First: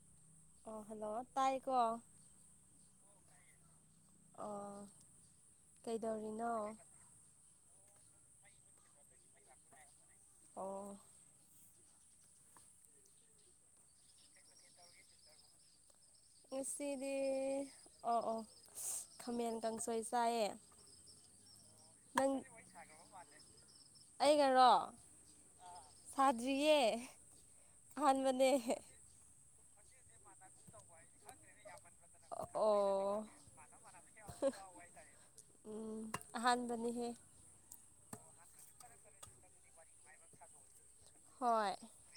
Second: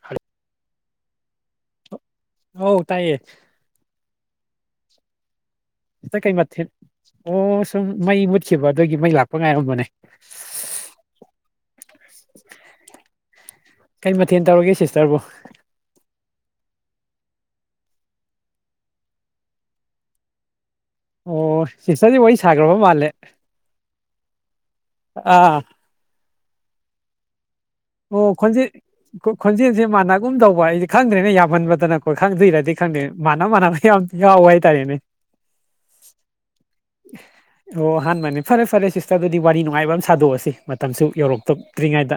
ꯍꯂ ꯑꯣ ꯍꯜꯂꯣ ꯇꯥꯏ ꯀꯣ ꯍ ꯇꯥꯏꯌꯦ ꯑꯣ ꯀꯩ ꯃꯊꯦꯜ ꯀꯩꯗꯧꯔꯤꯅꯣ ꯑꯣ ꯁꯨꯝ ꯃꯩ ꯃꯨꯠꯈꯤꯕ ꯑꯗꯨꯒꯤ ꯃꯩ ꯂꯥꯛꯄ ꯉꯥꯏꯔꯝꯕꯅꯦ ꯑꯣ ꯀꯩ ꯃꯊꯦꯜ ꯇꯧꯔꯒꯦ ꯁꯤꯁꯇꯔꯕꯨ ꯉꯁꯤꯗꯤ ꯑꯣ ꯑꯣ ꯈꯥꯃꯦꯟ ꯀꯥꯡꯁꯣꯏ ꯆꯥꯏꯌꯦ꯫ ꯑꯣ ꯁꯤꯁꯇꯔꯗꯤ ꯋꯥꯔꯤ ꯅꯪ ꯁꯥꯈ꯭ꯔꯕ ꯃꯥꯜꯂꯦ꯫ ꯑꯩꯒꯔꯣ ꯑꯥ ꯁꯥꯗ꯭ꯔꯤꯌꯦ꯫ ꯑꯣ ꯑꯍꯥꯟꯕꯅꯦ ꯈꯣꯟꯖꯦꯜ ꯈꯣꯟꯖꯦꯜꯁꯦ ꯃꯥꯟꯅꯒꯨꯝ ꯇꯧꯕ ꯑꯩꯁꯦ꯫ ꯈꯪꯗ꯭ꯔꯦꯅꯦ ꯌꯥꯝꯃꯟꯕꯗꯅꯀꯣꯏ ꯈꯪꯗꯣꯏꯔꯗꯤ ꯈꯪꯗꯦ ꯑꯣ ꯃꯅ ꯃꯥꯟꯅꯕ ꯌꯥꯝ ꯌꯥꯎꯋꯦ ꯍꯥꯏꯇꯥꯔꯦꯅꯦ꯫ ꯑꯍꯥꯟꯕꯅꯤꯍꯦ꯫ ꯑꯍꯥꯟꯕꯅꯦ ꯐꯔꯦ ꯐꯔꯦ ꯁꯤꯁꯇꯔꯗꯨꯗꯤ ꯋꯥꯔꯤ ꯅꯨꯡꯉꯥꯏꯕ ꯑꯃ ꯁꯥꯗꯣꯛꯑꯁꯤ꯫ ꯃꯇꯝꯁꯨ ꯍꯣꯏ ꯌꯧꯔꯛꯇꯛꯇ꯭ꯔꯤꯉꯩꯗ꯫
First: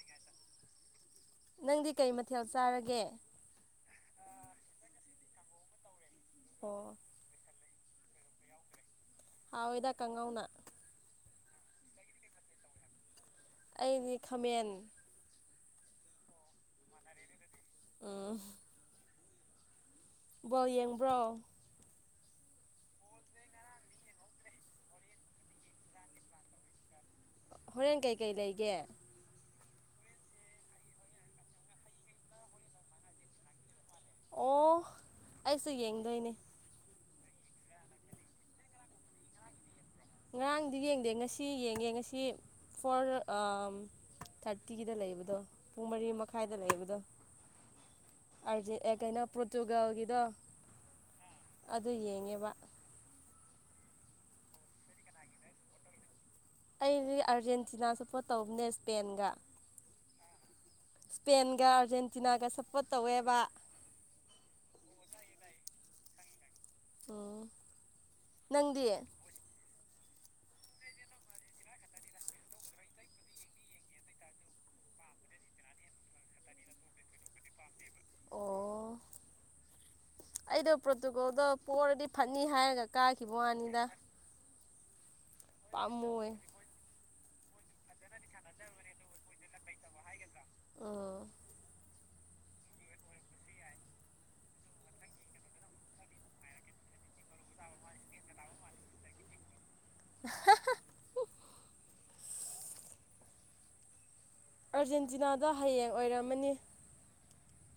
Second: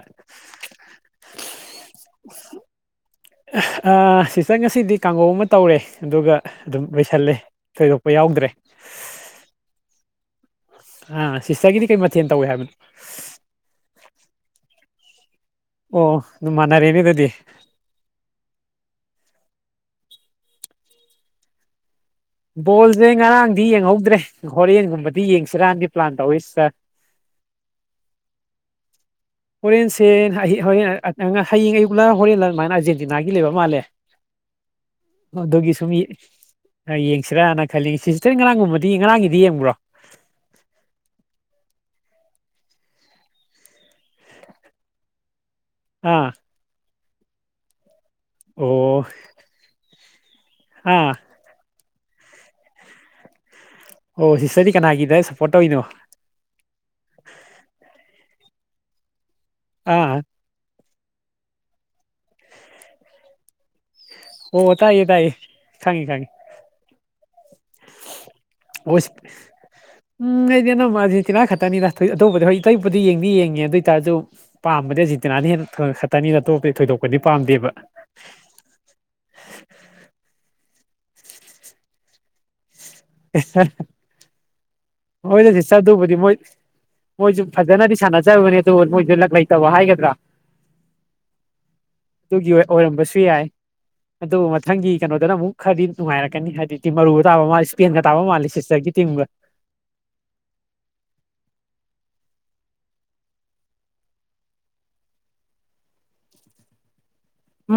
ꯅꯪꯗꯤ ꯀꯩ ꯃꯊꯦꯜ ꯆꯥꯔꯒꯦ ꯁꯤꯆ ꯉꯁꯤꯗꯤ ꯀꯥꯡꯒꯧ ꯑꯃ ꯇꯧꯔꯦ ꯑꯗꯨꯒ ꯑꯗꯨꯝ ꯑꯣ ꯂꯣꯏꯁꯜꯂꯦ꯫ ꯊꯣꯏꯗꯣꯛꯄ ꯌꯥꯎꯗ꯭ꯔꯦ꯫ ꯍꯥꯎꯋꯦꯗ ꯀꯥꯉꯧꯅ꯫ ꯑꯥ ꯁꯤꯁꯇꯔꯒꯤꯗꯤ ꯀꯩ ꯃꯊꯦꯜ ꯇꯧꯋꯦ ꯍꯥꯏꯕꯅꯣ꯫ ꯑꯩꯗꯤ ꯈꯥꯃꯦꯟ ꯑꯣ ꯃꯅꯔꯦꯅꯤ ꯑꯗꯨꯗꯤ꯫ ꯑ꯫ ꯕꯣꯜ ꯌꯦꯡꯕ꯭ꯔꯣ꯫ ꯕꯣꯜꯁꯦ ꯉꯔꯥꯡꯗꯤ ꯌꯦꯡꯍꯧꯗ꯭ꯔꯦ ꯍꯣꯔꯦꯟꯒꯨꯝꯕꯗꯤ ꯌꯦꯡꯁꯤꯔꯥꯟꯗꯤ ꯄ꯭ꯂꯥꯟ ꯇꯧꯔꯤꯁꯤ ꯁꯥꯔ꯫ [inaudible] ꯍꯣꯔꯦꯟ ꯀꯩꯀꯩ ꯂꯩꯒꯦ꯫ ꯍꯣꯔꯦꯟꯁꯦ ꯍꯣꯔꯦꯟ ꯍꯌꯦꯡ ꯑꯌ ꯄꯨꯂꯥ ꯍꯣꯔꯦꯟ ꯑꯗꯨꯃꯥꯏꯅ ꯑꯔꯖꯦꯟꯇꯤꯅꯥꯒꯤ ꯂꯩꯕ ꯃꯥꯜꯂꯦ꯫ ꯑꯣ ꯑꯩꯁꯨ ꯑꯣꯗꯒꯤ ꯁꯨꯝ ꯌꯦꯡꯗꯣꯏꯅꯦ ꯌꯦꯡ꯫ ꯁꯤꯔꯥꯅ ꯈꯜꯂꯤ ꯁꯤꯁꯇꯔ ꯉꯔꯥꯡꯒꯨꯝꯕꯗꯤ ꯉꯔꯥꯡꯒꯤꯗꯤ ꯌꯦꯡꯕ꯭ꯔꯣ꯫ ꯉꯔꯥꯡꯗꯤ ꯌꯦꯡꯗꯦ ꯉꯁꯤ ꯌꯦꯡꯉꯦ ꯉꯁꯤ ꯐꯣꯔ꯫ ꯊꯥꯔꯇꯤꯒꯤꯗ ꯂꯩꯕꯗꯣ ꯄꯨꯡ ꯃꯔꯤ ꯑꯥ ꯃꯈꯥꯏꯗ ꯂꯩꯕꯗꯣ꯫ ꯑꯔꯖꯦꯟ ꯑꯣ ꯌꯥꯀꯩꯅ ꯄꯣꯆꯨꯒꯜꯒꯗꯣ꯫ ꯑꯥ꯫ ꯑꯗꯨ ꯌꯦꯡꯉꯦꯕ꯫ ꯑꯣ ꯁꯤꯁꯇꯗꯤ ꯀꯅꯥꯒꯤꯗ ꯁꯄꯣꯔ ꯇꯧꯅꯣ ꯅ ꯏꯁꯄꯦꯟꯒ꯫ ꯑꯥ꯫ ꯏꯁꯄꯦꯟꯒ ꯑꯥꯔꯖꯦꯟꯇꯤꯅꯥꯒ ꯁꯞꯄꯣꯔꯠ ꯇꯧꯋꯦꯕ꯫ ꯑꯣ ꯇꯥꯏꯌꯦ ꯇꯥꯏꯌꯦ ꯈꯪꯉꯦ ꯈꯪꯉꯦ꯫꯫ ꯎꯝ ꯅꯪꯗꯤ [unintelligible] ꯎꯝ ꯑꯩꯗꯤ ꯑꯅꯝꯕ ꯑꯥꯔꯖꯦꯟꯇꯤꯅꯥ ꯈꯛꯇꯅꯤꯅ ꯑꯇꯧꯕꯗꯗꯤ ꯍꯣꯏ ꯏꯇꯩ ꯏꯨꯄꯗꯤ ꯌꯦꯡꯗꯤ ꯌꯦꯡꯉꯦ ꯑꯗꯨ ꯑꯣꯏꯇꯥꯔꯁꯨ ꯄꯥꯝꯕꯗ꯫ ꯁꯤ ꯇꯤꯅꯥꯅ ꯍꯦꯟꯅ ꯈꯛꯇꯅꯤꯅ ꯑꯇꯣꯞꯄꯗꯤ ꯊꯣꯏꯗꯣꯛꯄꯗꯤ ꯄꯥꯝꯗꯦꯕ꯫ [unintelligible] ꯑꯗꯨꯗꯣ ꯄ꯭ꯔꯣꯇꯨꯀꯣꯜꯗꯣ ꯄꯔꯗꯤ ꯐꯅꯤ ꯍꯥꯏꯔꯒ ꯀꯥꯈꯤꯕ ꯋꯥꯅꯤꯗ꯫ ꯍꯣꯏꯗ ꯁꯤꯁꯇ ꯑꯗꯨꯕꯨꯗꯤ ꯄꯥꯝꯃꯨꯌꯦ ꯃꯣꯏ ꯃꯣꯏꯁꯨ ꯐꯖꯅꯗꯤ ꯁꯥꯟꯅ꯫ ꯆꯕꯅꯦ ꯑꯗꯨ ꯃꯣꯏꯁꯨ ꯂꯛ ꯂꯩꯇꯧꯕ ꯍꯥꯏꯒꯗ꯭ꯔꯥ꯫ ꯎꯝ ꯑꯗꯨꯒꯤ ꯑꯣꯏꯔꯝꯕꯁꯨ ꯌꯥꯏ꯫ ꯑꯗꯨ ꯃꯊꯪꯒꯤ ꯀꯩꯅꯣꯗꯅ ꯑꯃꯨꯛ ꯈꯔꯗꯤ ꯅꯨꯡꯉꯥꯏꯔꯛꯀꯅꯤ ꯍꯥꯏꯗꯤ ꯃꯔꯨ ꯇꯥꯕ ꯃꯥꯜꯂꯤ ꯏꯁꯄꯦꯟꯒ ꯇꯥꯕ ꯃꯥꯂꯦ ꯁꯤꯁꯇꯒꯤ꯫ ꯇꯤꯡꯕ꯫ [unintelligible] ꯑꯥꯔꯖꯦꯟꯇꯤꯅꯥꯗ ꯍꯌꯦꯡ ꯑꯣꯏꯔꯝꯃꯅꯤ꯫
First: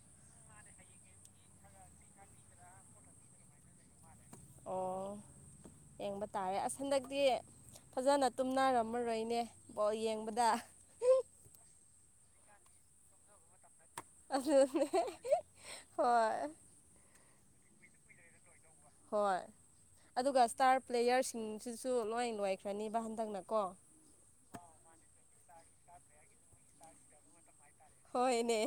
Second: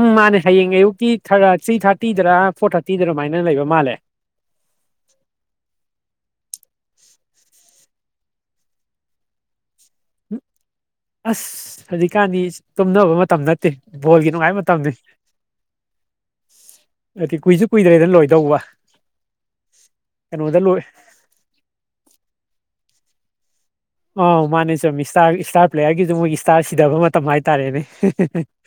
ꯎꯝ ꯃꯥꯅꯦ ꯍꯌꯦꯡ ꯑꯌꯨꯛꯀꯤ ꯊ꯭ꯔꯤ ꯊꯥꯔꯇꯤꯗꯔ ꯐꯣꯔ ꯊꯥꯔꯇꯤꯗ ꯑꯗꯨꯃꯥꯏꯅ ꯂꯩꯕ ꯃꯥꯜꯂꯦ꯫ [unintelligible] ꯑꯣ ꯌꯦꯡꯕ ꯇꯥꯔꯦ ꯍꯟꯗꯛꯇꯤ ꯐꯖꯅ ꯇꯨꯝꯅꯔꯝꯃꯔꯣꯏꯅꯦ꯫ ꯌꯦꯡꯕꯗ꯫ ꯑꯁ ꯍꯧꯖꯤꯛꯀꯥꯟꯗꯤ ꯇꯨꯝꯅꯕ ꯃꯇꯝ ꯅꯠꯇꯦ꯫ ꯕꯣꯜꯒꯤ ꯑꯗꯨ ꯅꯨꯡꯉꯥꯏꯕ ꯃꯇꯝꯅꯤ ꯍꯣꯏ꯫ ꯑꯗꯨ ꯀꯨꯏꯁꯨ ꯀꯨꯏꯗ꯭ꯔꯦꯅ ꯂꯣꯏꯗꯧꯕ꯫ ꯍꯣꯏ ꯑꯗꯨꯒ ꯀꯩꯅꯣꯗ ꯂꯣꯏ ꯏꯁꯇꯥꯔ ꯄ꯭ꯂꯦꯌꯔꯁꯤꯡꯁꯤꯁꯨ ꯂꯣꯏꯅ ꯂꯣꯏꯈ꯭ꯔ ꯔꯅꯤꯕ ꯍꯟꯗꯛꯅꯀꯣ ꯑꯣ ꯃꯥꯅꯦ ꯁꯨꯝ ꯏꯁꯇꯥꯔ ꯏꯁꯇꯥꯔ ꯄ꯭ꯂꯦꯌꯥꯔꯒꯤꯁꯨ ꯃꯣꯏꯒꯤ ꯏꯁꯇꯥꯔ ꯁꯤꯗꯕ ꯃꯇꯝ ꯍꯥꯏꯦ ꯍꯣꯏꯅꯦ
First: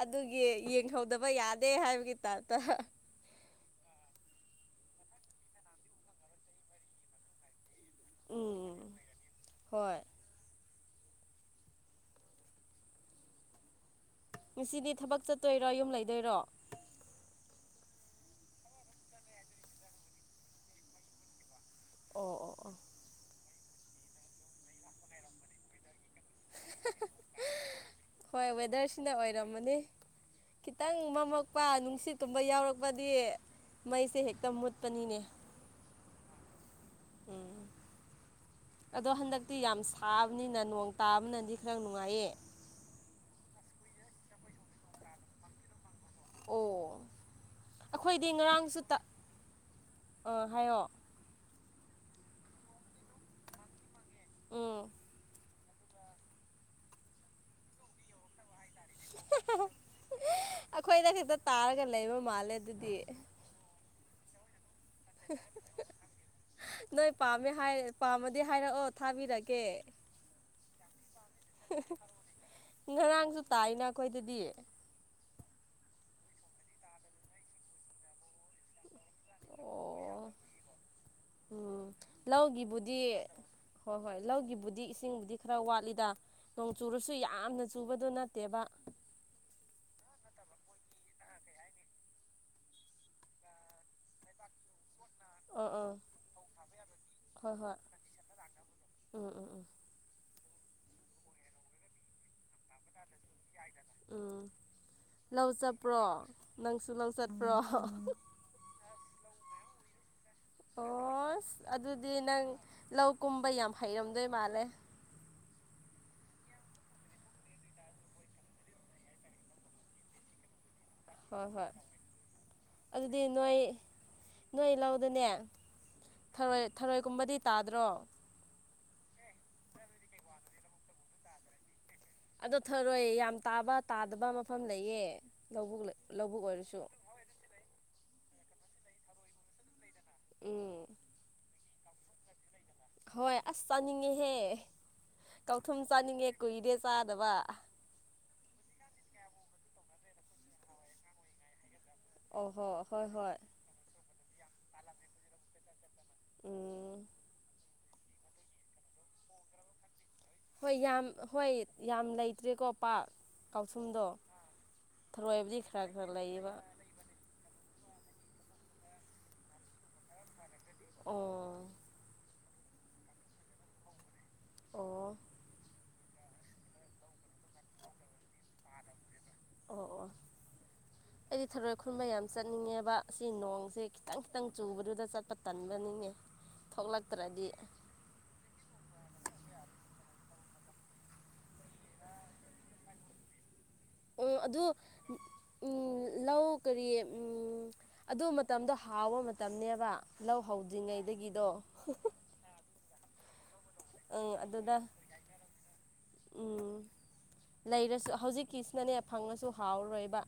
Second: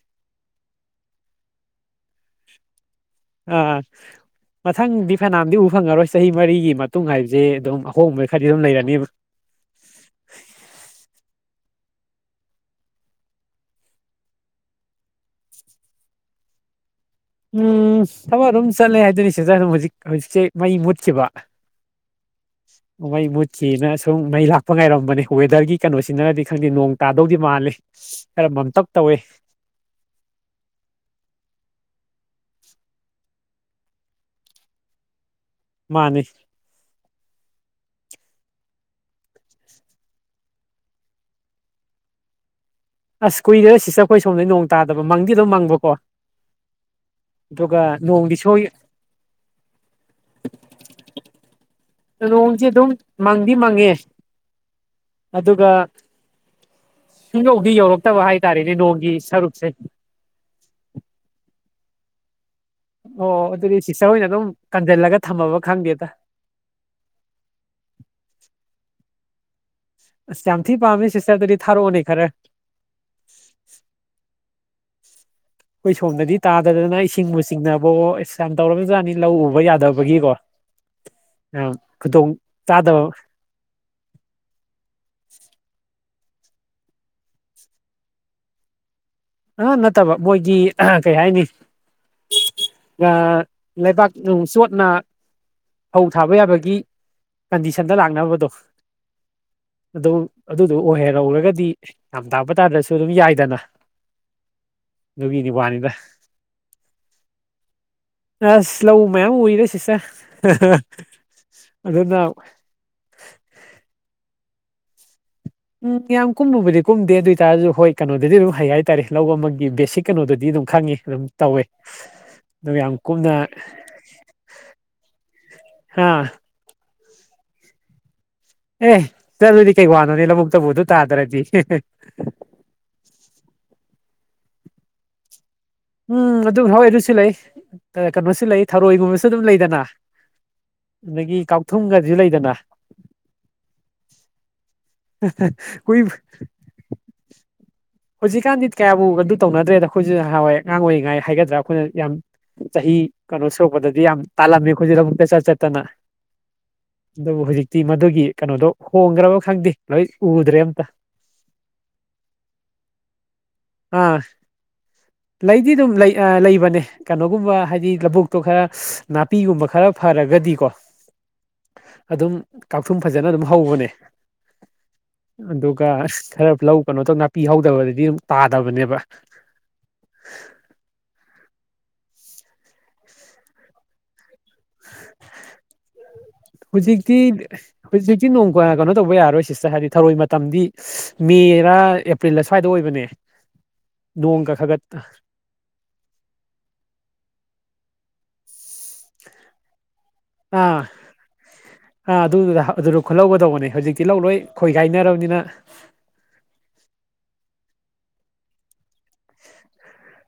ꯑꯗꯨꯒꯤ ꯌꯦꯡꯍꯧꯗꯕ ꯌꯥꯗꯦ ꯍꯥꯏꯕꯒꯤ ꯇꯇ ꯑꯥ ꯃꯊꯪꯗꯤ ꯐꯅꯥꯝꯗꯤ ꯎ ꯐꯪꯉꯔꯣꯏ ꯆꯍꯤ ꯃꯔꯤꯒꯤ ꯃꯇꯨꯡ ꯍꯥꯏꯕꯁꯦ ꯑꯗꯨꯝ ꯍꯣ ꯈꯥꯗꯤ ꯑꯗꯨꯝ ꯎꯝ ꯂꯩꯔꯅꯤꯕ ꯍꯣꯏ ꯉꯁꯤꯗꯤ ꯊꯕꯛ ꯆꯠꯇꯣꯏꯔꯣ ꯌꯨꯝ ꯂꯩꯗꯣꯏꯔꯣ ꯎꯝ ꯊꯕꯛ ꯑꯗꯨꯝ ꯆꯠꯂꯦ ꯍꯥꯏꯗꯣꯏꯅꯤ ꯁꯤꯗ ꯑꯗꯨꯝ ꯍꯧꯖꯤꯛ ꯍꯧꯖꯤꯛꯁꯦ ꯃꯩ ꯃꯨꯠꯈꯤꯕ ꯑꯣ ꯑꯣ ꯑꯣ ꯃꯩ ꯃꯨꯠꯈꯤꯅ ꯁꯨꯝ ꯃꯩ ꯂꯥꯛꯄ ꯉꯥꯏꯔꯝꯕꯅꯦ ꯋꯦꯗꯔꯒꯤ ꯀꯩꯅꯣꯁꯤꯅꯅꯗꯤ ꯈꯪꯗꯦ ꯅꯣꯡ ꯇꯥꯗꯧꯗꯤ ꯃꯥꯜꯂꯤ ꯍꯣꯏ ꯀꯔꯝꯕ ꯑꯝꯇꯞ ꯋꯦꯗꯔꯁꯤꯅ ꯇꯧꯏꯦ ꯑꯣꯏꯔꯝꯃꯅꯤ ꯈꯤꯇꯪ ꯃꯃꯠꯄ ꯅꯨꯡꯁꯤꯠ ꯇꯨꯝꯕ ꯌꯥꯎꯔꯛꯄꯗꯤ ꯃꯩꯁꯦ ꯍꯦꯛꯇ ꯃꯨꯠꯄꯅꯤꯅꯦ ꯃꯥꯅꯤ ꯎꯝ ꯑꯗꯣ ꯍꯟꯗꯛꯇꯤ ꯌꯥꯝ ꯁꯥꯕꯅꯤꯅ ꯅꯣꯡ ꯇꯥꯕꯅꯗꯤ ꯈꯔ ꯅꯨꯡꯉꯥꯏꯌꯦ ꯁ ꯀꯨꯏꯗ ꯁꯤꯁꯇ ꯑꯩꯈꯣꯏ ꯁꯣꯝꯗꯩ ꯅꯣꯡ ꯇꯥꯗ ꯃꯪꯗꯤ ꯑꯗꯨꯝ ꯃꯪꯕꯀꯣ ꯑꯣ ꯑꯗꯨꯒ ꯅꯣꯡꯒꯤ ꯁꯣꯏ ꯍꯥꯏꯌꯑꯣ ꯅꯣꯡꯁꯦ ꯑꯗꯨꯝ ꯃꯪꯗꯤ ꯃꯪꯉꯦ ꯎꯝ ꯑꯗꯨꯒ ꯁꯨꯡꯍꯧꯗꯤ ꯌꯧꯔꯛꯇꯕ ꯍꯥꯏꯇꯥꯔꯦ ꯔꯤꯅꯣꯒꯤ ꯁꯔꯨꯛꯁꯦ ꯑꯩꯈꯣꯏꯗ ꯈꯛꯇ ꯇꯥꯔꯒ ꯂꯩꯕ ꯃꯥꯜꯦ ꯑꯣ ꯑꯗꯨꯗꯤ ꯁꯤꯁꯥ ꯍꯏꯅ ꯑꯗꯨ ꯅꯣꯏ ꯄꯥꯝꯃꯦ ꯄꯥꯝꯃꯗꯤ ꯍꯥꯏꯔꯛꯑꯣ ꯊꯥꯕꯤꯔꯒꯦ ꯑꯁ ꯌꯥꯝ ꯊꯤ ꯄꯥꯝꯃꯤ ꯁꯤꯁꯇꯔꯗꯗꯤ ꯊꯥꯔꯛꯑꯣꯅꯦ ꯈꯔ ꯉꯔꯥꯡꯁꯨ ꯇꯥꯏꯅ ꯑꯩꯈꯣꯏꯗꯗꯤ ꯑꯩꯈꯣꯏ ꯁꯣꯝꯗꯗꯤ ꯇꯥꯗꯗꯅ ꯏꯁꯤꯡꯕꯨ ꯆꯤꯡꯅꯕꯣ ꯑꯦ ꯌꯥꯝ ꯇꯧꯔꯕꯖꯥꯠꯅꯤ ꯂꯧ ꯎꯕ ꯌꯥꯗꯕꯒꯤꯀꯣ ꯑꯣ ꯑ ꯎꯝ ꯈꯨꯗꯣꯡ ꯂꯧꯒꯤꯕꯨꯗꯤ ꯆꯥꯗꯕ ꯍꯣꯏ ꯍꯣꯏ ꯂꯧꯒꯤꯕꯨꯗꯤ ꯏꯁꯤꯡꯕꯨꯗꯤ ꯈꯔ ꯋꯥꯠꯂꯤꯗ ꯅꯣꯡ ꯆꯨꯔꯁꯨ ꯌꯥꯝꯅ ꯆꯨꯕꯗꯨ ꯅꯠꯇꯦꯕ ꯑꯥ ꯅꯠꯇꯕ ꯃꯣꯏꯗꯤ ꯀꯩ ꯍꯥꯏꯅꯤ ꯂꯩꯕꯥꯛ ꯅꯨꯡ ꯆꯣꯠꯅ ꯑꯥ ꯑꯥ ꯐꯧ ꯊꯥꯕ ꯌꯥꯕꯒꯤ ꯍꯣꯏ ꯍꯣꯏ ꯀꯟꯗꯤꯁꯟꯗ ꯂꯥꯛꯅꯕꯗꯣ ꯎꯝ ꯎꯝ ꯎꯝ ꯑꯗꯨ ꯑꯗꯨꯗꯣ ꯑꯣꯏꯍꯦꯔꯧꯔꯒꯗꯤ ꯌꯥꯝ ꯇꯥꯛꯄ ꯇꯥꯗꯁꯨ ꯑꯗꯨꯝ ꯌꯥꯏꯗꯅ ꯎꯝ ꯂꯧ ꯑꯗꯨꯒꯤꯗꯤ ꯋꯥꯅꯤꯗ ꯆꯠꯄ꯭ꯔꯣ ꯅꯪꯁꯨ ꯂꯧ ꯆꯠꯄ꯭ꯔꯣ ꯂꯧꯧ ꯃꯌꯥꯝ ꯎꯏꯔꯦ ꯁꯤ ꯁꯥꯦ ꯑꯣꯁ ꯑꯗꯨꯗꯤ ꯅꯪ ꯂꯧ ꯀꯨꯝꯕ ꯌꯥꯝ ꯍꯩꯔꯝꯗꯣꯏ ꯃꯥꯜꯂꯦ ꯌꯥꯝ ꯀꯨꯝꯃꯨꯕꯨꯗꯤ ꯀꯨꯝꯗꯦ ꯑꯗꯨ ꯑꯣꯏꯇꯥꯔꯁꯨ ꯍꯣꯏ ꯀꯩꯅꯣꯗꯗꯤ ꯑꯗꯨꯝ ꯍꯩ ꯍꯥꯏꯇꯥꯥꯔꯦ ꯂꯧ ꯑꯃꯒꯤ ꯕꯦꯁꯤꯛ ꯀꯩꯅꯣꯗꯗꯤ ꯑꯗꯨꯝ ꯈꯪꯉꯤ ꯑꯗꯨꯝ ꯍꯣꯏ ꯇꯧꯋꯦ ꯍꯣꯏ ꯑ ꯌꯥꯝ ꯑꯗꯨꯗꯤ ꯀꯨꯞꯅ ꯅꯣꯏ ꯅꯣꯏ ꯂꯧꯗꯅꯦ ꯍꯥ ꯊꯔꯣꯏ ꯊꯔꯣꯏꯒꯨꯝꯕꯗꯤ ꯇꯥꯗ꯭ꯔꯣ ꯑꯦ ꯆꯔꯗꯤ ꯀꯩꯏ ꯋꯥꯅ ꯅ ꯏꯂ ꯃꯨꯛꯛꯇꯕꯨꯗꯨ ꯇꯥꯇꯔꯗꯤ ꯑꯗꯣ ꯊꯔꯣꯏ ꯌꯥꯝ ꯇꯥꯕ ꯇꯥꯗꯕ ꯃꯐꯝ ꯂꯩꯌꯦ ꯂꯧꯕꯨꯛ ꯎꯝ ꯂꯧꯕꯨꯛ ꯑꯗꯨꯝ ꯍꯣꯏ ꯑꯣꯏꯔꯁꯨ ꯑꯗꯨꯁꯨ ꯂꯩ ꯀꯩꯅꯣꯁꯨ ꯂꯩ ꯊꯔꯣꯏꯒꯨꯝꯕꯁꯨ ꯑꯗꯨꯝ ꯂꯩꯗꯅ ꯎꯝ ꯑꯗꯒꯤ ꯀꯥꯎꯊꯨꯝꯒꯁꯨ ꯂꯩꯗꯅ ꯍꯣꯏ ꯑꯁ ꯆꯥꯅꯤꯡꯉꯦꯍꯦ ꯀꯧꯊꯨꯝ ꯀꯨꯏ ꯆꯥꯅꯤꯡꯉꯦ ꯀꯨꯏꯗꯦ ꯆꯥꯗꯕ ꯍꯧꯖꯤꯛꯀꯥꯟꯗꯤ ꯀꯌꯥꯕꯨ ꯑꯗꯨ ꯇꯧꯅꯗ꯭ꯔꯦꯗ ꯑꯩꯈꯣꯏꯁꯨ ꯍꯥꯟꯋꯥꯏꯉꯥꯡ ꯑꯣꯏꯔꯤꯉꯥꯏ ꯍꯥꯏꯒꯗ꯭ꯔꯥ ꯑꯩꯈꯣꯏꯅ ꯌꯥꯝ ꯑꯣ ꯍꯣ ꯆꯍꯤ ꯍꯣꯏ ꯍꯣꯏ ꯀꯩꯅꯣ ꯁꯣꯛꯄꯗꯗꯤ ꯌꯥꯝ ꯇꯥꯜꯂꯝꯃꯤ ꯑꯩꯈꯣꯏꯖꯤꯗ ꯑꯃꯨꯛꯇ ꯆꯠ ꯆꯠꯇꯅ ꯎꯝ ꯑꯗꯨꯕꯨ ꯍꯧꯖꯤꯛꯇꯤ ꯃꯗꯨꯒꯤ ꯀꯩꯅꯣꯗꯣ ꯍꯣꯡꯈ꯭ꯔꯕ ꯈꯪꯗꯦ ꯂꯣꯏ ꯎꯗ꯭ꯔꯦ ꯍꯣꯏ ꯑꯝꯇ ꯌꯥꯝ ꯍꯣꯏ ꯌꯥꯝ ꯂꯩꯇ꯭ꯔꯦꯀꯣ ꯄꯥꯛ ꯀꯥꯎꯁꯨꯝꯗꯣ ꯑꯥ ꯊꯔꯣꯏꯕꯗꯤ ꯈꯔ ꯈꯔ ꯂꯩꯌꯦꯕ ꯑꯗꯨꯒꯨꯝꯕ ꯍꯥꯏꯗꯤ ꯂꯧꯕꯨꯛꯇꯣ ꯈꯔ ꯅꯥꯄꯤꯒꯨꯝꯕ ꯈꯔ ꯐꯔꯒꯗꯤꯀꯣ ꯑꯣ ꯑꯗꯨꯝ ꯀꯥꯛꯊꯨꯝ ꯐꯖꯅ ꯑꯗꯨꯝ ꯍꯧꯕꯅꯦ ꯑꯣ ꯑꯗꯨꯒ ꯈꯔ ꯂꯧ ꯀꯩꯅꯣ ꯇꯧ ꯅꯥꯄꯤ ꯍꯧꯗꯕꯗꯗꯤ ꯑꯗꯨꯝ ꯇꯥꯗꯕꯅꯦꯕ ꯑꯣ ꯑꯣ ꯑꯩꯗꯤ ꯊꯔꯣꯏ ꯈꯨꯟꯕ ꯌꯥꯝ ꯆꯠꯅꯤꯡꯉꯦꯕ ꯑꯁꯤ ꯅꯣꯡꯁꯦ ꯈꯤꯇꯪ ꯈꯤꯇꯪ ꯆꯨꯕꯗꯨꯗ ꯆꯠꯄ ꯇꯟꯕꯅꯤꯅꯦ ꯍꯧꯖꯤꯛꯇꯤ ꯊꯣꯛꯂꯛꯇ꯭ꯔꯗꯤ ꯍꯧꯖꯤꯛꯇꯤ ꯅꯣꯡ ꯀꯩꯅꯣ ꯇꯧꯕ ꯌꯥꯔꯣꯏ ꯁꯤꯁꯇꯔ ꯍꯥꯏꯗꯤ ꯊꯧꯔꯣꯏ ꯃꯇꯝꯗꯤ ꯃꯦꯔ ꯑꯦꯄ꯭ꯔꯤꯜꯗ ꯁ꯭ꯋꯥꯏꯗ ꯑꯣꯏꯕꯅꯦ ꯎ ꯅꯣꯡꯒ ꯑꯗꯨ ꯈꯒꯠ ꯎꯝ ꯂꯧ ꯀꯔꯤ ꯎꯝ ꯑꯗꯨ ꯃꯇꯝꯗꯣ ꯍꯥꯎꯕ ꯃꯇꯝꯅꯦꯕ ꯂꯧ ꯑꯥ ꯍꯧꯗ꯭ꯔꯤꯉꯩꯗꯒꯤꯗꯣ ꯑꯥ ꯑꯗꯨꯗꯨꯗ ꯑꯗꯨꯗ ꯈꯨꯠꯍꯧꯒꯗꯧꯕꯅꯦ ꯍꯧꯖꯤꯛꯇꯤ ꯂꯧ ꯑꯪ ꯂꯣꯏ ꯑꯗꯨꯗ ꯈꯣꯏꯒꯥꯏꯅꯔꯕꯅꯤꯅ ꯂꯩꯔꯁꯨ ꯍꯧꯖꯤꯛꯀꯤꯁꯤꯅꯅꯦ ꯐꯪꯉꯁꯨ ꯍꯥꯎꯔꯣꯏꯕ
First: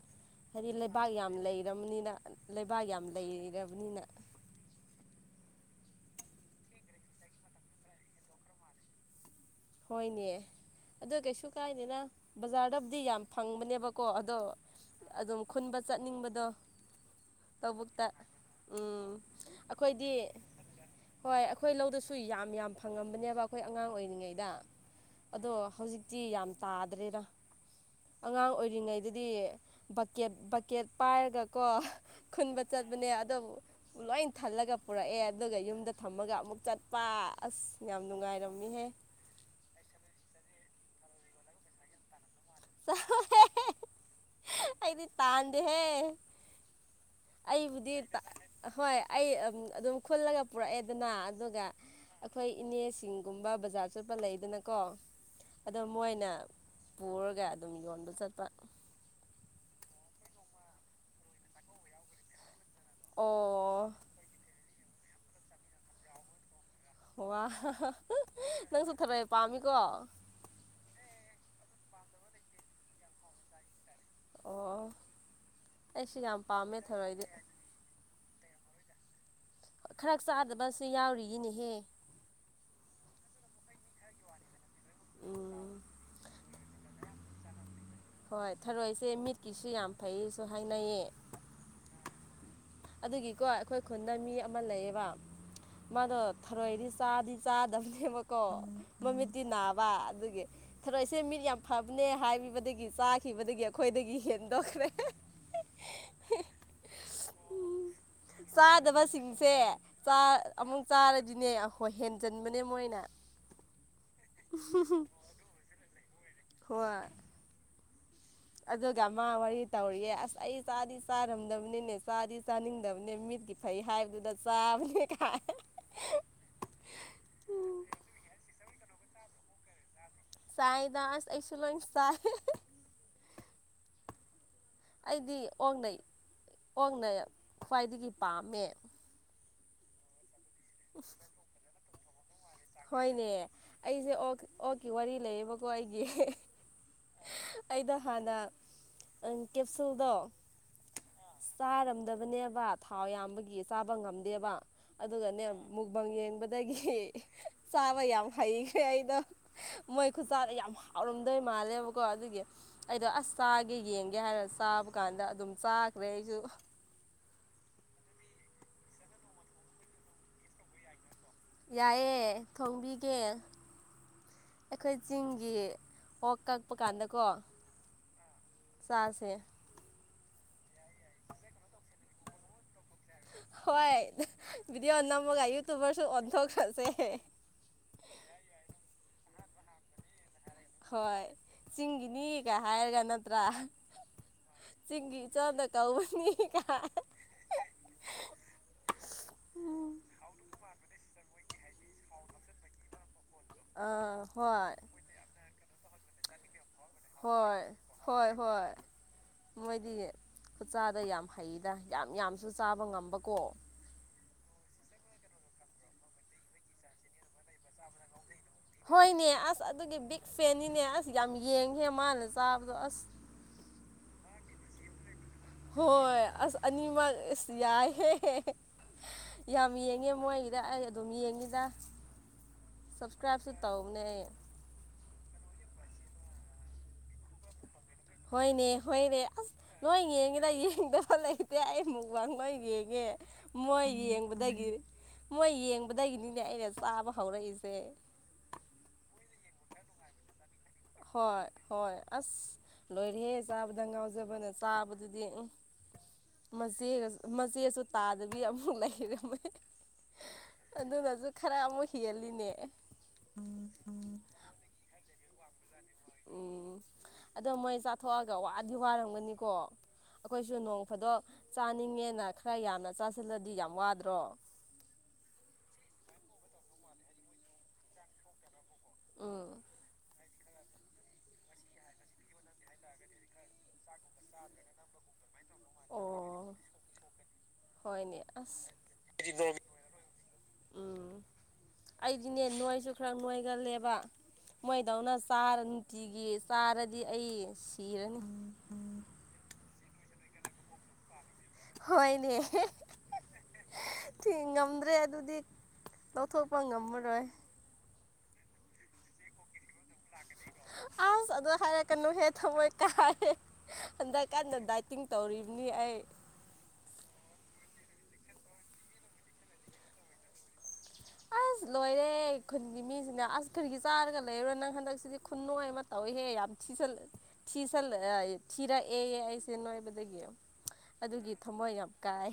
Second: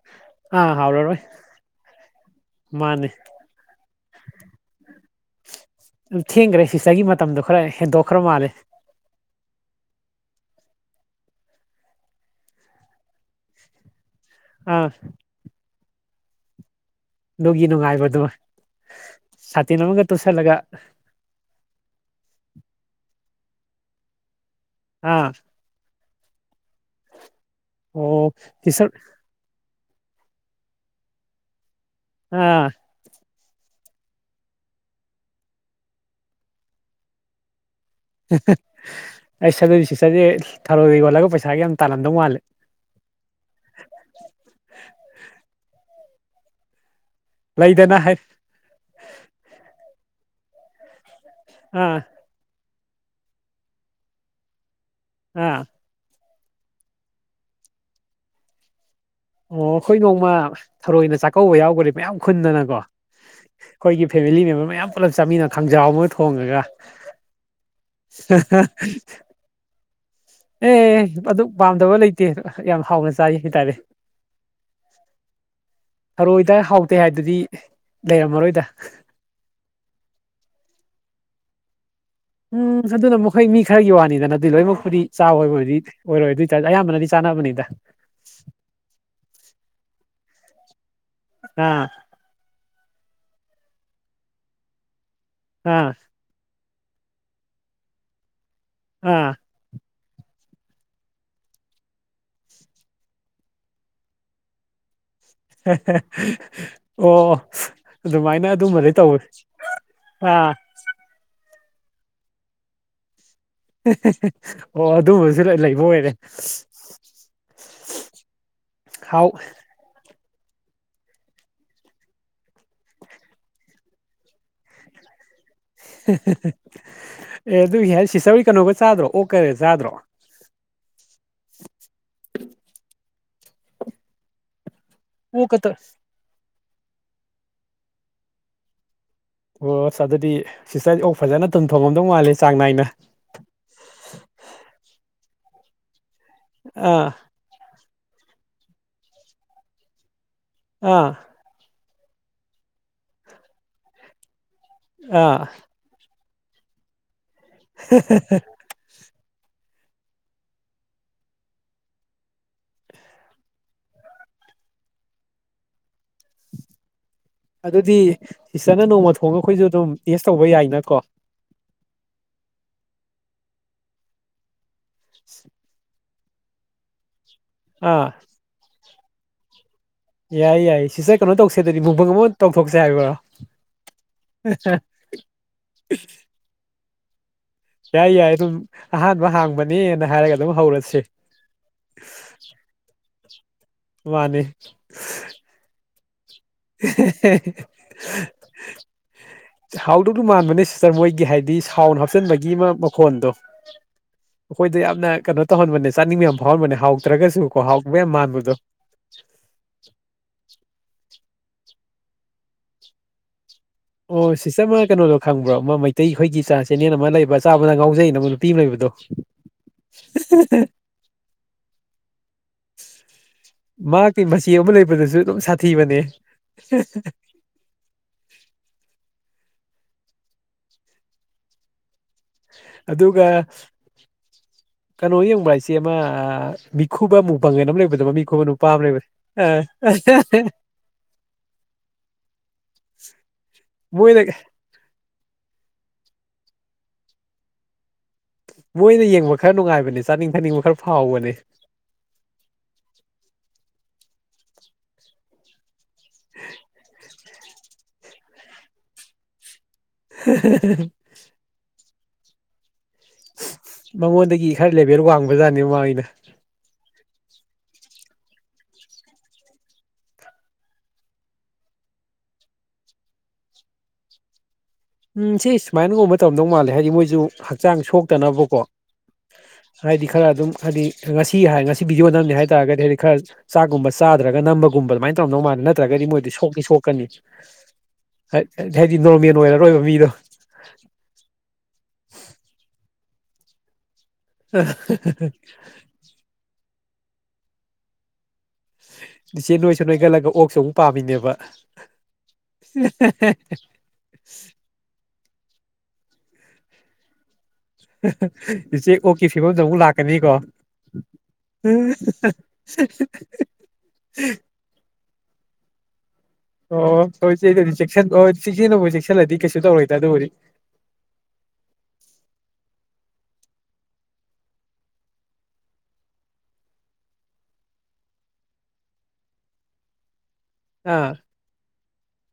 ꯑꯥ ꯍꯥꯏꯗꯤ ꯂꯩꯕꯥꯛ ꯍꯥꯎꯔꯔꯣꯏ ꯌꯥꯝ ꯂꯩꯔꯕꯅꯤꯅ ꯂꯩꯕꯥꯛ ꯌꯥꯝ ꯂꯩꯔꯕꯅꯤꯅ ꯎꯝ ꯑꯗꯨꯝ ꯊꯦꯡꯈ꯭ꯔꯦ ꯁꯤꯇꯒꯤ ꯃꯇꯝꯗꯣ ꯈꯔ ꯍꯦꯟꯗꯣꯛꯈ꯭ꯔ ꯃꯥꯜꯂꯦ ꯍꯣꯏꯅꯦ ꯑꯗꯨ ꯀꯩꯁꯨ ꯀꯥꯏꯅꯤꯅ ꯕꯖꯥꯔꯗꯕꯨꯗꯤ ꯌꯥꯝ ꯐꯪꯕꯅꯦꯕ ꯀꯣ ꯑꯗꯣ ꯑꯗꯨꯝ ꯈꯨꯟꯕ ꯆꯠꯅꯤꯡꯕꯗꯣ ꯅꯗꯨꯒꯤ ꯂꯧꯕꯨꯛꯇ ꯅꯨꯡꯉꯥꯏꯕꯗꯨꯣ ꯎꯝ ꯁꯥꯇꯤꯟ ꯑꯃꯒ ꯑꯩꯈꯣꯏꯗꯤ ꯇꯨꯁꯤꯜꯂꯒ ꯍꯣꯏ ꯑꯩꯈꯣꯏ ꯂꯧꯗꯁꯨ ꯌꯥꯝ ꯌꯥꯝ ꯐꯪꯉꯝꯕꯅꯦꯕ ꯑꯩꯈꯣꯏ ꯑꯉꯥꯡ ꯑꯣꯏꯔꯤꯉꯩꯗ ꯑꯥ ꯑꯗꯣ ꯍꯧꯖꯤꯛꯇꯤ ꯌꯥꯝ ꯇꯥꯗ꯭ꯔꯦꯅ ꯑꯣ ꯑꯉꯥꯡ ꯁꯤꯁꯇꯔ ꯑꯣꯏꯔꯤꯉꯩꯗꯗꯤ ꯕꯛꯀꯦꯠ ꯕꯛꯀꯦꯠ ꯄꯥꯏꯔꯒꯀꯣ ꯑꯥ ꯈꯨꯟꯕ ꯆꯠꯄꯅꯦ ꯑꯗꯣ ꯂꯣꯏ ꯊꯜꯂꯒ ꯄꯨꯔꯛꯑꯦ ꯑꯗꯨꯒ ꯌꯨꯝꯗ ꯊꯝꯃꯒ ꯑꯃꯨꯛ ꯆꯠꯄ ꯑꯁ ꯌꯥꯝ ꯅꯨꯡꯉꯥꯏꯔꯝꯃꯤꯍꯦ ꯑꯩ ꯁꯗꯣꯏ ꯁꯤꯆꯔꯁꯦ ꯊꯧꯔꯣꯏꯗ ꯌꯣꯜꯂꯒ ꯄꯩꯁꯥꯒꯤ ꯌꯥꯝ ꯇꯜꯂꯝꯗꯧ ꯃꯥꯜꯂꯦ [unintelligible] ꯍꯥꯏꯗꯤ ꯇꯥꯟꯗꯍꯦ ꯑꯩꯕꯨꯗꯤ ꯂꯩꯗꯅ ꯍꯥꯏ ꯍꯣꯏ ꯑꯩ ꯑꯗꯨꯝ ꯈꯨꯜꯂꯒ ꯄꯨꯔꯛꯑꯦꯗꯅ ꯑꯗꯨꯒ ꯑꯥ ꯑꯩꯈꯣꯏ ꯏꯅꯦ ꯁꯤꯡꯒꯨꯝꯕ ꯕꯖꯥꯔ ꯆꯣꯠꯄ ꯂꯩꯗꯅ ꯀꯣ ꯑꯥ ꯑꯗꯣ ꯃꯣꯏꯅ ꯄꯨꯔꯒ ꯑꯗꯨꯝ ꯌꯣꯟꯕ ꯆꯠꯄ ꯑꯣ ꯑꯩꯈꯣꯏ ꯅꯣꯡꯃ ꯊꯔꯣꯏꯅ ꯆꯥꯛꯀꯧꯕ ꯌꯥꯎꯈ꯭ꯔꯦ ꯃꯌꯥꯝ ꯈꯨꯟꯗꯅꯀꯣ ꯑꯣ ꯑꯩꯈꯣꯏꯒꯤ ꯐꯦꯃꯤꯂꯤ ꯃꯦꯝꯕꯔ ꯃꯌꯥꯝ ꯄꯨꯜꯂꯞ ꯆꯥꯃꯤꯟꯅ ꯈꯪꯖꯥꯎ ꯑꯃ ꯊꯣꯡꯉꯒ ꯋꯥ ꯅꯪ ꯆꯠꯊꯔꯛꯦ ꯄꯥꯝꯃꯤꯀꯣ ꯑꯦ ꯑꯗꯨ ꯄꯥꯝꯗꯕ ꯂꯩꯇꯦ ꯌꯥꯝ ꯍꯥꯎꯅ ꯆꯥꯏ ꯍꯥꯏꯇꯥꯔꯦ ꯑꯣ ꯑꯩꯁꯨ ꯌꯥꯝ ꯍꯔꯣꯏꯗ ꯄꯥꯝꯃꯦ ꯍꯥꯎꯇꯦ ꯊꯔꯣꯏꯗꯤ ꯍꯥꯏꯗꯨꯗꯤ ꯂꯩꯔꯝꯃꯔꯣꯏꯗ ꯈꯔ ꯆꯥꯗꯕꯁꯨ ꯌꯥꯎꯔꯤꯌꯦꯅꯦꯍꯦ ꯎꯝ ꯑꯗꯨꯅ ꯃꯈꯣꯏ ꯃꯤ ꯈꯔꯒꯤ ꯋꯥꯅꯤꯗꯅ ꯑꯗꯨꯗꯤ ꯂꯣꯏꯅꯃꯛꯄꯨꯗꯤ ꯆꯥꯕꯣꯏꯕꯕꯨꯗꯤ ꯎꯝ ꯑꯣꯏꯔꯣꯏ ꯑꯗꯨ ꯑꯣꯏꯇꯥꯔꯗꯤ ꯑꯌꯥꯝꯕꯅꯗꯤ ꯆꯥꯅ ꯕꯅꯤꯗ ꯍꯣꯏ ꯊꯔꯣꯏꯁꯦ ꯃꯤꯠꯀꯤꯁꯨ ꯌꯥꯝ ꯐꯩꯌꯦꯁꯨ ꯍꯥꯏꯅꯩꯌꯦ ꯑꯝ ꯑꯗꯨꯒꯤꯀꯣ ꯑꯩꯈꯣꯏ ꯈꯨꯟꯗ ꯃꯤ ꯑꯃ ꯂꯩꯌꯦꯕ ꯑꯥ ꯃꯥꯗꯣ ꯊꯔꯣꯏ ꯆꯥꯗꯤ ꯆꯥꯗꯕꯅꯦꯕꯀꯣ ꯑꯥ ꯃꯃꯤꯠꯇꯤ ꯅꯥꯕ ꯑꯗꯨꯒꯤ ꯊꯔꯛ ꯏꯁꯦ ꯃꯤꯠ ꯌꯥꯝ ꯐꯕꯅꯦ ꯍꯥꯏꯕꯗꯒꯤ ꯆꯥꯈꯤꯕꯗꯒꯤ ꯑꯩꯈꯣꯏꯗꯒꯤ ꯍꯦꯟꯗꯣꯛꯈ꯭ꯔꯦ [unintelligible] ꯎ ꯑꯗꯨꯃꯥꯏꯅ ꯑꯗꯨꯝꯕꯗꯤ ꯇꯧꯋꯦ ꯆꯥꯗꯕꯁꯤꯡꯁꯦ ꯑꯥ ꯑꯃꯨꯛ ꯆꯥꯔꯗꯤꯅꯦ ꯍꯣꯏ ꯍꯦꯟꯖꯤꯟꯕꯅꯦ ꯃꯣꯏꯅ ꯑꯣ ꯑꯗꯨꯝꯕꯁꯨ ꯂꯩꯕ ꯑꯣꯏꯔꯦ ꯍꯣꯏ ꯑꯗꯨꯒ ꯑꯃ ꯍꯥꯎ ꯋꯥꯔꯤ ꯇꯧꯔꯤꯌꯦ ꯑꯁ ꯑꯩ ꯆꯥꯗꯤ ꯆꯥꯔꯝꯗꯕꯅꯤꯅꯦ ꯆꯥꯗꯤ ꯆꯥꯅꯤꯡꯗꯕꯅꯤ ꯃꯤꯠꯀꯤ ꯐꯩ ꯍꯥꯏꯕꯗꯨꯗ ꯆꯥꯕꯅꯦ ꯈꯥꯏ ꯑꯦ ꯑꯗꯨꯒꯤ ꯍꯥꯏ ꯁꯤꯆꯧꯔꯤ ꯀꯩꯅꯣꯒ ꯆꯥꯗ꯭ꯔꯣ ꯑꯣꯛ ꯀꯔꯤ ꯆꯥꯗ꯭ꯔꯣ ꯁꯏꯗꯥꯁ ꯑꯩꯁꯨꯂꯣ ꯁ ꯑꯩꯗꯤ ꯑꯣꯛꯀꯇ ꯑꯣꯅ ꯑꯣꯅ ꯈ꯭ꯋꯥꯏꯗꯒꯤ ꯄꯥꯝꯃꯦ ꯑꯣꯁ ꯑꯗꯨꯗꯤ ꯁꯤꯇꯥꯏ ꯑꯣ ꯐꯖꯅ ꯇꯨꯝꯊꯣꯡꯐꯝꯝꯗꯧ ꯃꯥꯂ ꯍꯣꯏꯅꯦ ꯑꯩꯁꯦ ꯑꯣ ꯑꯣꯛꯀꯤ ꯋꯥꯔꯤ ꯂꯩꯌꯦꯕꯀꯣ ꯑꯩꯒꯤ ꯑꯥ ꯑꯩꯗ ꯍꯥꯟꯅ ꯀꯦꯞꯁꯨꯜꯗꯣ ꯑꯥ ꯆꯥꯔꯝꯗꯕꯅꯦꯕ ꯊꯥꯎ ꯌꯥꯝꯕꯒꯤ ꯆꯥꯕ ꯉꯝꯗꯦꯕ ꯑꯗꯨꯒꯅꯦ ꯑꯥ ꯃꯨꯛꯕꯥꯪ ꯌꯦꯟ ꯕꯗꯒꯤ ꯆꯥꯕ ꯌꯥꯝ ꯍꯩꯈ꯭ꯔꯦ ꯑꯩꯗꯣ [unintelligible] ꯃꯣꯏ ꯈꯨꯠꯆꯥꯥꯗ ꯌꯥꯝ ꯍꯥꯎꯔꯝꯗꯣꯏ ꯃꯥꯜꯂꯦꯕꯀꯣ ꯑꯗꯨꯒꯤ ꯑꯩꯗꯣ ꯑꯁ ꯆꯥꯒꯦ ꯌꯦꯡꯒꯦ ꯍꯥꯏꯔ ꯆꯥꯕ ꯀꯥꯟꯗ ꯑꯗꯨꯝ ꯆꯥꯈ꯭ꯔꯦ ꯑꯩꯁꯨ ꯑꯗꯨꯗꯤ ꯁꯤꯇꯔꯅ ꯅꯣꯡꯃ ꯊꯣꯡꯉ ꯑꯩꯈꯣꯏꯁꯨ ꯑꯗꯨꯝ ꯑꯦꯁ ꯇꯧꯕ ꯌꯥꯏ ꯅꯠꯇ꯭ꯔꯣ ꯌꯥꯏꯑꯦ ꯊꯣꯡꯕꯤꯒꯦ ꯑꯩꯈꯣꯏ ꯆꯤꯡꯒꯤ ꯑꯣ ꯀꯛꯄ ꯀꯥꯟꯗꯀꯣ ꯑꯥ ꯁꯥ ꯁꯦ ꯌꯥꯏꯌꯦ ꯌꯥꯏ ꯁꯤꯁꯦ ꯀꯩꯅꯣ ꯇꯧꯁꯦꯗꯗꯤ ꯃꯨꯡꯐꯝ ꯑꯃ ꯇꯧꯊꯣꯛꯁꯦ ꯍꯥꯏꯕ꯭ꯔꯣ ꯍꯣꯏꯗꯤꯑꯣꯅꯥꯃ ꯍꯥꯏꯌꯨ ꯇꯃꯔꯁꯨꯨꯝ ꯑꯣꯟꯊꯁ ꯑꯁ ꯌꯥꯏ ꯌꯥꯏ ꯑꯗꯨꯝ ꯑꯍꯥꯟꯕ ꯍꯥꯡꯕꯅꯦꯅ ꯍꯥꯏꯔꯒ ꯑꯗꯨꯝ ꯍꯧꯔꯁꯦ ꯍꯣꯏ ꯆꯤꯡꯒꯤꯅꯤꯒ ꯍꯥꯏꯔꯒ ꯅꯠꯇ꯭ꯔꯥ ꯃꯥꯅꯦ ꯆꯤꯡꯒꯤ ꯆꯥꯅ ꯀꯥꯎꯕꯅꯤ [unintelligible] ꯍꯥꯎꯗꯨꯗꯨ ꯃꯥꯟꯕꯅꯦ ꯁꯤꯁꯇꯔ ꯃꯣꯏꯒꯤ ꯍꯥꯏꯗꯤ ꯁꯥꯎꯅ ꯍꯥꯞꯆꯤꯟꯕꯒꯤ ꯑꯃ ꯃꯈꯣꯟꯗꯣ ꯑꯥ ꯍꯣꯏ ꯑꯩꯈꯣꯏꯗ ꯌꯥꯝꯅ ꯀꯩꯅꯣ ꯇꯧꯍꯟꯕꯅꯦ ꯆꯅꯤꯡꯃꯤꯣꯜ ꯃꯅꯦ ꯍꯣꯏ ꯍꯣꯏ ꯍꯣꯏ ꯃꯣꯏꯗꯤ ꯈꯨꯠꯆꯥꯗ ꯌꯥꯝ ꯐꯩꯗ ꯌꯥꯝ ꯌꯥꯝꯁꯨ ꯆꯥꯕ ꯉꯝꯕꯀꯣ ꯑꯣ ꯁꯤꯁꯇꯔ ꯑꯃ ꯀꯩꯅꯣꯗꯣ ꯈꯪꯕ꯭ꯔꯣ ꯑꯃ ꯃꯩꯇꯩ ꯑꯩꯈꯣꯏꯒꯤ ꯆꯥꯛ ꯆꯦꯅꯦꯦꯟ ꯑꯃ ꯂꯩꯕ ꯆꯥꯕꯗ ꯉꯥꯎꯖꯩꯅ ꯑꯃ ꯅꯨꯄꯤ ꯑꯃ ꯂꯩꯕꯗꯣ ꯍꯣꯏꯅꯦ ꯑꯁ ꯑꯗꯨꯒꯤ ꯕꯤꯛ ꯐꯦꯟꯅꯤꯅꯦ ꯑꯁ ꯌꯥꯝ ꯌꯦꯡꯉꯦ ꯃꯥꯜꯅ ꯃꯍꯥꯛꯀꯤ ꯃꯆꯤ ꯑꯃ ꯂꯩꯕꯗꯁꯨ ꯍꯣꯏ ꯑ ꯑꯅꯤ ꯃ ꯌꯥꯑ ꯌꯥꯝ ꯌꯦꯡꯉꯦ ꯃꯣꯏꯒꯤꯗ ꯑꯩ ꯑꯗꯨꯝ ꯌꯦꯡꯉꯤꯗ ꯑꯗꯨꯒ ꯁꯞꯁꯀ꯭ꯔꯥꯏꯕꯁꯨ ꯇꯧꯕꯅꯦ ꯑꯩ ꯀꯩꯅꯣ ꯌꯦꯡꯕ ꯍꯥꯏꯁꯦ ꯑꯃ ꯃꯤꯈꯨꯕ ꯑꯃꯨꯛꯕꯪꯒꯦꯟ ꯑꯃ ꯂꯩꯕ ꯍꯣꯏꯅꯦ ꯍꯣꯏꯅꯦ ꯑꯁ ꯅꯣꯏ ꯌꯦꯡꯉꯦꯗ ꯌꯦꯡꯗꯕ ꯂꯩꯇꯦ ꯑꯩ ꯑꯃꯨꯛ ꯋꯥ ꯅꯣꯏ ꯌꯦꯡꯉꯦ ꯃꯣꯏ ꯃꯣꯏꯅ ꯌꯦꯡꯕꯗꯒꯤ ꯃꯣꯏ ꯌꯦꯡꯕꯗꯒꯤꯅꯤꯅꯦ ꯑꯩꯅ ꯆꯥꯕ ꯍꯧꯔꯛꯏꯁꯦ ꯃꯣꯏꯅ ꯌꯦꯡꯕ ꯈꯔ ꯅꯨꯡꯉꯥꯏꯕꯅꯦ ꯆꯥꯅꯤꯡ ꯊꯛꯅꯤꯡꯕ ꯈꯔ ꯐꯥꯎꯕꯅꯦ ꯍꯣꯏ ꯍꯣꯏ ꯑꯁ ꯂꯣꯏꯔꯤꯍꯤꯦ ꯆꯥꯕꯗꯒ ꯐꯖꯕꯅ ꯆꯥꯕꯗꯨꯗꯤ ꯎ ꯃꯆꯦꯒ ꯃꯆꯦꯁꯨ ꯇꯥꯗꯕꯤ ꯑꯃꯨꯛ ꯂꯩꯔꯝꯃꯦꯣꯏ ꯑꯗꯨꯅꯁꯨ ꯈꯔ ꯑꯃꯨꯛ ꯊꯂꯤꯅꯦ ꯃꯉꯣꯟꯗꯒꯤ ꯈꯔ ꯂꯦꯚꯦꯜ ꯋꯥꯡꯕ ꯖꯥꯠꯅꯦ ꯃꯃꯥꯡꯒꯤꯩꯅ ꯎꯝ ꯑꯗꯣ ꯃꯣꯏ ꯆꯥꯊꯣꯛꯑꯒ ꯋꯥꯗꯤ ꯋꯥꯔꯝꯒꯅꯤꯀꯣ ꯑꯩꯈꯣꯏꯁꯨ ꯅꯣꯡ ꯐꯥꯗꯣꯛ ꯆꯥꯅꯤꯡꯉꯦꯅ ꯈꯔ ꯌꯥꯝꯅ ꯆꯥꯁꯤꯜꯂꯗꯤ ꯌꯥꯝ ꯋꯥꯗ꯭ꯔꯣ ꯎꯝ ꯁꯤ ꯁꯨꯃꯥꯏꯅꯒꯨꯝꯕ ꯇꯧꯗꯧ ꯃꯥꯜꯂꯦ ꯍꯥꯏꯗꯤ ꯃꯣꯏꯁꯨ ꯍꯛꯆꯥꯡ ꯁꯣꯛꯇꯅꯕꯀꯣ ꯎꯝ ꯍꯥꯏꯗꯤ ꯈꯔ ꯑꯗꯨꯝ ꯍꯥꯏꯗꯤ ꯉꯁꯤ ꯍꯥꯏ ꯉꯁꯤ ꯕꯤ ꯌꯣꯟꯅꯕꯅꯤ ꯍꯥꯏꯇꯥꯔꯒꯗꯤ ꯍꯥꯏꯗꯤ ꯈꯔ ꯆꯥꯛꯒꯨꯝꯕ ꯆꯥꯗ꯭ꯔꯒ ꯅꯝꯕꯒꯨꯝꯕ ꯑꯗꯨꯃꯥꯏꯅ ꯇꯧꯅꯧ ꯃꯥꯜꯂꯦ ꯅꯠꯇ꯭ꯔꯒꯗꯤ ꯃꯣꯏꯗꯤ ꯑꯣ ꯁꯣꯛꯅꯤ ꯁꯣꯛꯀꯅꯤ ꯍꯣꯏꯅꯦ ꯑꯁ ꯍꯥꯏꯗꯤ ꯅꯣꯔꯃꯦꯜ ꯑꯣꯏꯔꯔꯣꯏꯕ ꯃꯤꯗꯣ ꯎꯝ ꯑꯩꯗꯤꯅꯦ ꯅꯣꯏꯁꯨ ꯈꯔ ꯅꯣꯏꯒꯜꯂꯦꯕ ꯃꯣꯏꯗꯧꯅ ꯆꯥꯔ ꯅꯨꯡꯇꯤꯒꯤ ꯆꯥꯔꯗꯤ ꯑꯩ ꯁꯤꯔꯅꯤ ꯏꯆꯦ ꯅꯣꯏꯁꯨ ꯅꯣꯏꯒꯠꯂꯒ ꯑꯣꯛꯁꯨ ꯑꯃꯨꯛ ꯄꯥꯝꯃꯤꯅꯦꯕ ꯍꯣꯏꯅꯦ ꯊꯤꯉꯝꯗ꯭ꯔꯦ ꯑꯗꯨꯗꯤ ꯂꯧꯊꯣ ꯄ ꯉꯝꯃꯦ ꯔꯦ ꯏꯆꯦ ꯑꯣꯀꯤ ꯐꯤꯃꯣ ꯑꯃꯨꯛ ꯂꯥꯛꯀꯅꯤꯀꯣ ꯑꯁ ꯑꯗꯨ ꯍꯥꯏꯔꯛꯀꯅꯨꯍꯦ ꯊꯃꯣꯏ ꯀꯥꯏꯔꯦ ꯍꯟꯗꯛ ꯀꯟꯅ ꯗꯥꯏꯇꯤꯡ ꯇꯧꯔꯤꯕꯅꯤ ꯑꯩ ꯑꯣ ꯍꯣꯏ ꯆꯦꯗꯗꯤ ꯆꯦꯛꯁꯤ ꯑꯣ ꯆꯦꯛꯁꯤꯟꯅꯕꯨꯥꯎ ꯆꯦꯛꯁꯤꯜꯂꯗꯤ ꯀꯩꯁꯨ ꯇꯧꯔꯣꯏꯗ ꯑꯗꯨꯕꯨꯗꯤ [inaudible] ꯑꯁ ꯂꯣꯏꯔꯦ ꯈꯨꯟꯒꯤ ꯃꯤꯁꯤꯡꯅ ꯑꯁ ꯈꯨꯔꯒꯤ ꯆꯥꯔꯒ ꯂꯩꯔꯣꯏ ꯅꯪ ꯍꯟꯗꯛꯁꯤꯗꯤ ꯈꯨꯟꯣꯏ ꯑꯃ ꯇꯧꯏꯍꯦ ꯌꯥꯝ ꯊ ꯆ ꯊꯤ ꯆꯜ ꯊꯤꯔ ꯑꯦꯁꯦ ꯅꯕꯗꯒ ꯑꯥ ꯑꯗꯨꯒꯤ ꯊꯃꯣꯏ ꯌꯥꯝ ꯀꯥꯏ